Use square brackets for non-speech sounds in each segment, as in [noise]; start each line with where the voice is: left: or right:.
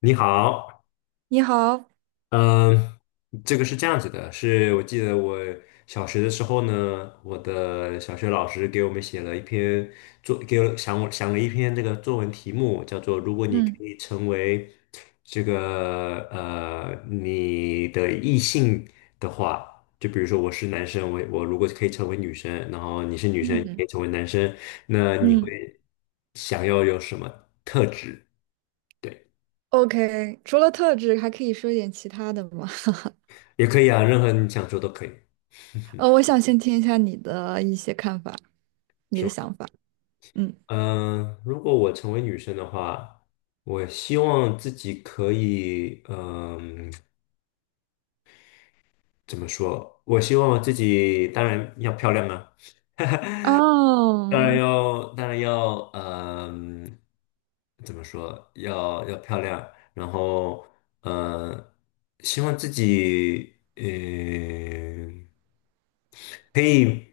left: 你好，
right: 你好。
left: 嗯，这个是这样子的，是我记得我小学的时候呢，我的小学老师给我们写了一篇给我想我想了一篇这个作文题目，叫做"如果你可
right: 嗯
left: 以成为你的异性的话"，就比如说我是男生，我如果可以成为女生，然后你是女生，你可
right: 嗯
left: 以成为男生，那你
right: 嗯，
left: 会想要有什么特质？对，
right: ，OK，除了特质，还可以说一点其他的吗？[laughs]
left: 也可以啊，任何你想说都可以。
right: 我想先听一下你的一些看法，你的想法。嗯，
left: 如果我成为女生的话，我希望自己可以，怎么说？我希望自己当然要漂亮啊，当然
right: 哦，
left: 要，当然要，怎么说？要漂亮，然后，嗯，希望自己，可以，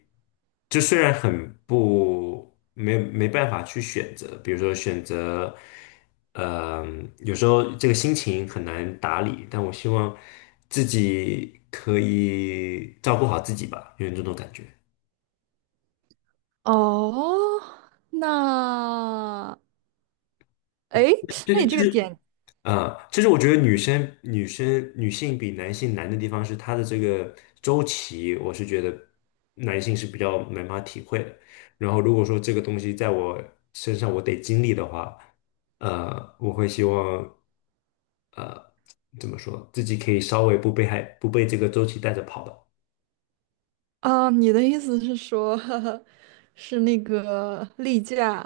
left: 就虽然很不没没办法去选择，比如说选择，有时候这个心情很难打理，但我希望自己可以照顾好自己吧，有点这种感觉。
right: 哦，那，诶，
left: 就就
right: 那
left: 是
right: 你这
left: 就
right: 个
left: 是。
right: 点。
left: 其实我觉得女性比男性难的地方是她的这个周期，我是觉得男性是比较没办法体会的。然后如果说这个东西在我身上我得经历的话，我会希望怎么说，自己可以稍微不被这个周期带着跑的。
right: 你的意思是说，[laughs] 是那个例假。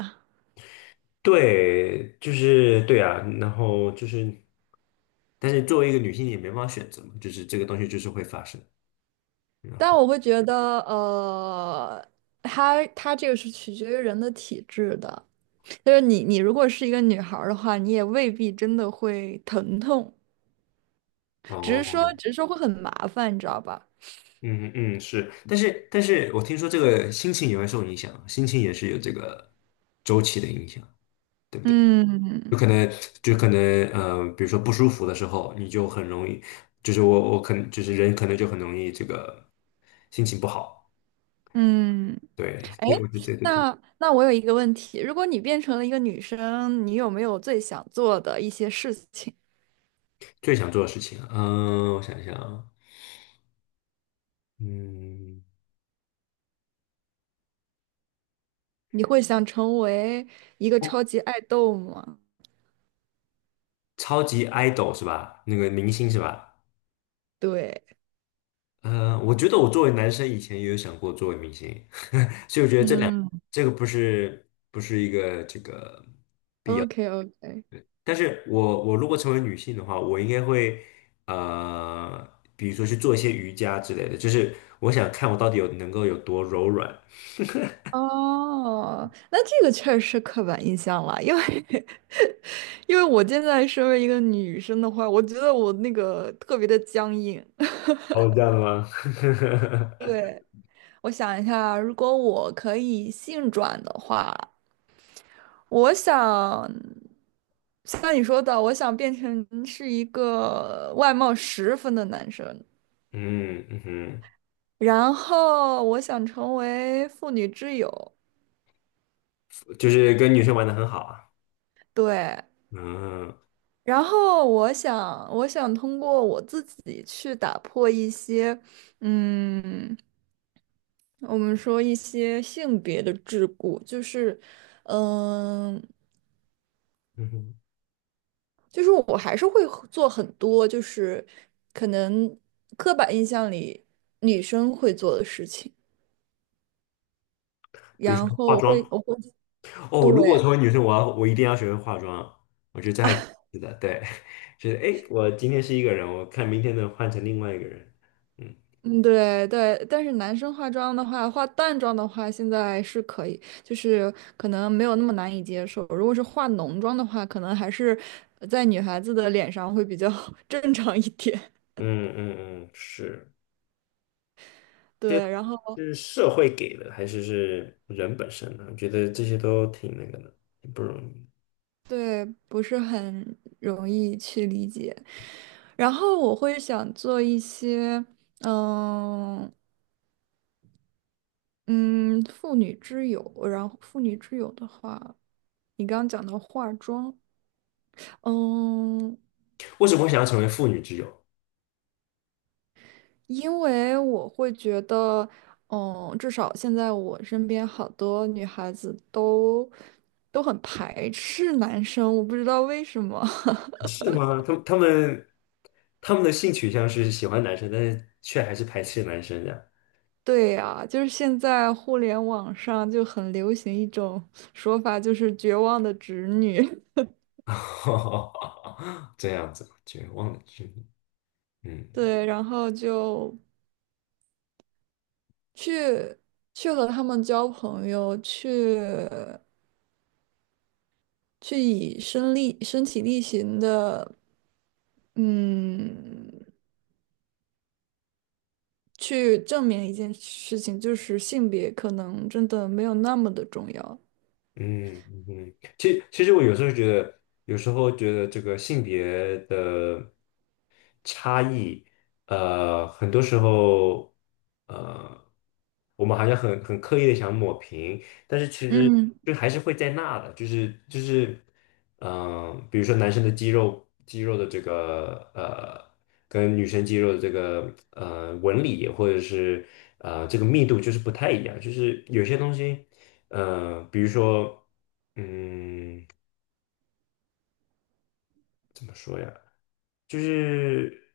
left: 对，就是对啊，然后就是，但是作为一个女性也没办法选择嘛，就是这个东西就是会发生。
right: 但我会觉得，它这个是取决于人的体质的。就是你，你如果是一个女孩儿的话，你也未必真的会疼痛，只是说，
left: 哦。
right: 只是说会很麻烦，你知道吧？
left: 嗯嗯是，但是我听说这个心情也会受影响，心情也是有这个周期的影响，对不对？
right: 嗯
left: 有可能就可能比如说不舒服的时候，你就很容易，就是我可能就是人可能就很容易这个心情不好，
right: 嗯。
left: 对，所
right: 哎，
left: 以我觉得这个挺。
right: 那我有一个问题，如果你变成了一个女生，你有没有最想做的一些事情？
left: 最想做的事情啊我想一想啊，嗯，
right: 你会想成为一个超
left: 哦，
right: 级爱豆吗？
left: 超级 idol 是吧？那个明星是吧？
right: 对。
left: 我觉得我作为男生以前也有想过作为明星。
right: 嗯，
left: 这个不是一个这个，
right: OK OK。
left: 但是我如果成为女性的话，我应该会呃，比如说去做一些瑜伽之类的，就是我想看我到底有能够有多柔软。
right: 哦，那这个确实是刻板印象了，因为 [laughs] 因为我现在身为一个女生的话，我觉得我那个特别的僵硬。[laughs]
left: 哦，这样的吗？[laughs]
right: 对，我想一下，如果我可以性转的话，我想像你说的，我想变成是一个外貌十分的男生，
left: 嗯嗯哼，
right: 然后我想成为妇女之友。
left: 就是跟女生玩的很好啊。
right: 对，
left: 嗯
right: 然后我想，我想通过我自己去打破一些，嗯，我们说一些性别的桎梏。嗯，
left: 嗯哼，
right: 就是我还是会很做很多，就是可能刻板印象里女生会做的事情，
left: 比如
right: 然
left: 说
right: 后
left: 化
right: 我
left: 妆
right: 会我会
left: 哦，如果
right: 对。
left: 成为女生，我一定要学会化妆。我觉得这还挺有意思的，对，[laughs] 就是哎，诶我今天是一个人，我看明天能换成另外一个人。嗯。
right: 嗯，对对，但是男生化妆的话，化淡妆的话，现在是可以，就是可能没有那么难以接受。如果是化浓妆的话，可能还是在女孩子的脸上会比较 [laughs] 正常一点。
left: 嗯嗯嗯，是，这
right: 对，然后。
left: 是社会给的，还是是人本身呢？我觉得这些都挺那个的，挺不容易。
right: 对，不是很容易去理解。然后我会想做一些，嗯嗯，妇女之友。然后妇女之友的话，你刚刚讲到化妆。嗯，
left: 为什么会想要成为妇女之友？
right: 因为我会觉得，嗯，至少现在我身边好多女孩子都很排斥男生，我不知道为什么。[laughs]
left: 是吗？他们的性取向是喜欢男生，但是却还是排斥男生的，
right: 对呀，就是现在互联网上就很流行一种说法，就是绝望的直女。[laughs]
left: [laughs] 这样子，就忘了，嗯。
right: 对，然后就去去和他们交朋友，去去以身力身体力行的，嗯，去证明一件事情，就是性别可能真的没有那么的重要。
left: 嗯嗯嗯，其实我有时候觉得这个性别的差异，很多时候，呃，我们好像很刻意的想抹平，但是其实
right: 嗯。
left: 就还是会在那的，比如说男生的肌肉的这个跟女生肌肉的这个纹理或者是这个密度就是不太一样，就是有些东西，比如说怎么说呀，就是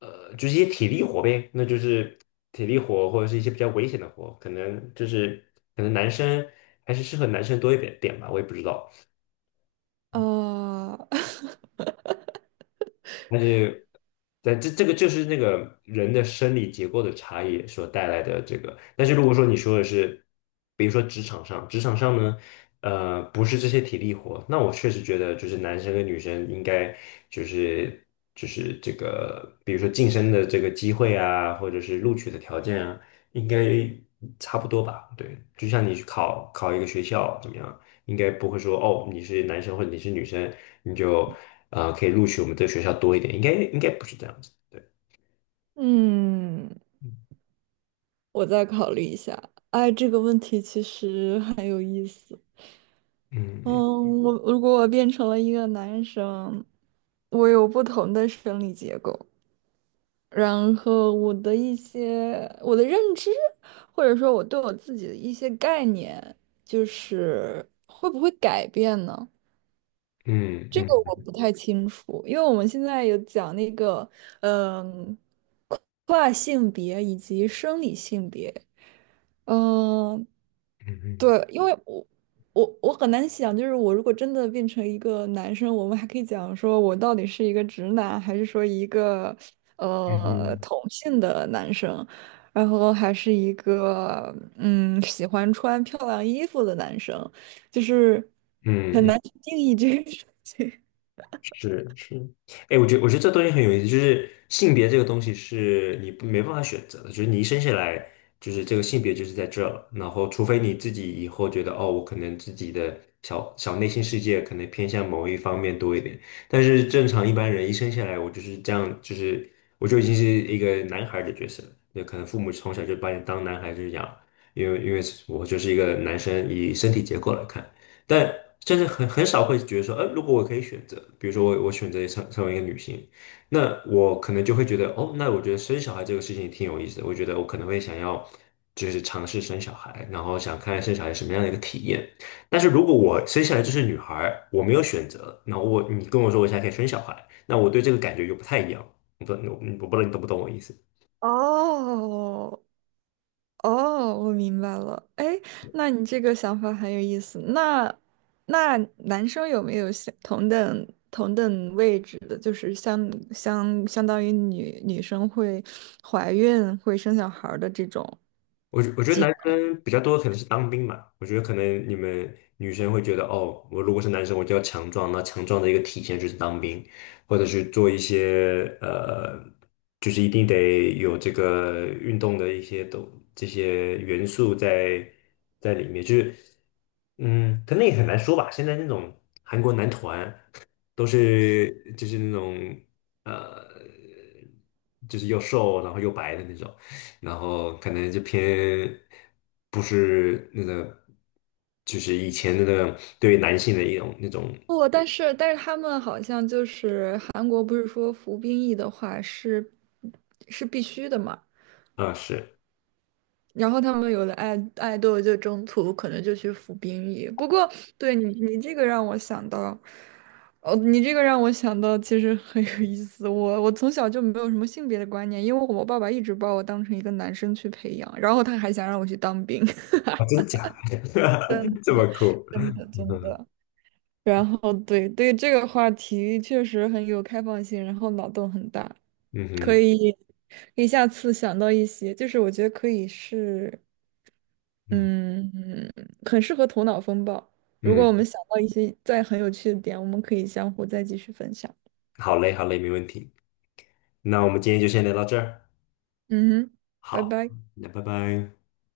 left: 一些体力活呗，那就是体力活或者是一些比较危险的活，可能可能男生还是适合男生多一点点吧，我也不知道。
right: 呃，[laughs]
left: 但是，这个就是那个人的生理结构的差异所带来的这个。但是如果说你说的是，比如说职场上呢，不是这些体力活，那我确实觉得就是男生跟女生应该就是这个，比如说晋升的这个机会啊，或者是录取的条件啊，应该差不多吧？对，就像你去考一个学校怎么样？应该不会说哦，你是男生或者你是女生，你就，可以录取我们这个学校多一点，应该不是这样子，对，
right: 嗯，我再考虑一下。哎，这个问题其实很有意思。
left: 嗯
right: 嗯，我如果我变成了一个男生，我有不同的生理结构，然后我的一些我的认知，或者说我对我自己的一些概念，就是会不会改变呢？
left: 嗯
right: 这
left: 嗯
right: 个我
left: 嗯
right: 不太清楚，因为我们现在有讲那个，嗯，跨性别以及生理性别。嗯，
left: 嗯
right: 对，因为我很难想，就是我如果真的变成一个男生，我们还可以讲说我到底是一个直男，还是说一个
left: 嗯嗯
right: 同性的男生，然后还是一个喜欢穿漂亮衣服的男生，就是
left: 嗯
right: 很
left: 嗯。
right: 难去定义这个事情。
left: 是是，哎，我觉得这东西很有意思，就是性别这个东西是你不没办法选择的，就是你一生下来就是这个性别就是在这儿，然后除非你自己以后觉得哦，我可能自己的小小内心世界可能偏向某一方面多一点，但是正常一般人一生下来，我就是这样，就是我就已经是一个男孩儿的角色了，那可能父母从小就把你当男孩子养，因为我就是一个男生，以身体结构来看。但真的很少会觉得说，如果我可以选择，比如说我选择成为一个女性，那我可能就会觉得，哦，那我觉得生小孩这个事情挺有意思的，我觉得我可能会想要就是尝试生小孩，然后想看看生小孩什么样的一个体验。但是如果我生下来就是女孩儿，我没有选择，你跟我说我现在可以生小孩，那我对这个感觉就不太一样。我不，我我不知道你懂不懂我意思。
right: [laughs] 哦，哦，我明白了。哎，那你这个想法很有意思。那男生有没有相同等同等位置的？就是相当于女生会怀孕、会生小孩儿的这种
left: 我觉得
right: 机
left: 男
right: 会。
left: 生比较多可能是当兵嘛，我觉得可能你们女生会觉得哦，我如果是男生，我就要强壮，那强壮的一个体现就是当兵，或者是做一些就是一定得有这个运动的一些都这些元素在里面，就是。可能也很难说吧。现在那种韩国男团都是就是那种呃，就是又瘦然后又白的那种，然后可能就偏不是那个，就是以前那个对于男性的一种那种
right: 不，但是他们好像就是韩国不是说服兵役的话是是必须的嘛？
left: 啊，是
right: 然后他们有的爱豆就中途可能就去服兵役。不过，对你你这个让我想到，哦，你这个让我想到，其实很有意思。我从小就没有什么性别的观念，因为我爸爸一直把我当成一个男生去培养，然后他还想让我去当兵。
left: 啊，真假？[laughs] 这么
right: [laughs]
left: 酷？
right: 真的
left: 嗯
right: 真
left: 哼，
right: 的。然后对对这个话题确实很有开放性，然后脑洞很大，
left: 嗯
right: 可
left: 哼，
right: 以可以下次想到一些，就是我觉得可以是。
left: 嗯
right: 嗯,很适合头脑风暴。如果
left: 嗯，
right: 我们想到一些再很有趣的点，我们可以相互再继续分享。
left: 好嘞，好嘞，没问题。那我们今天就先聊到这儿，
right: 嗯哼，拜
left: 好，
right: 拜。
left: 那拜拜。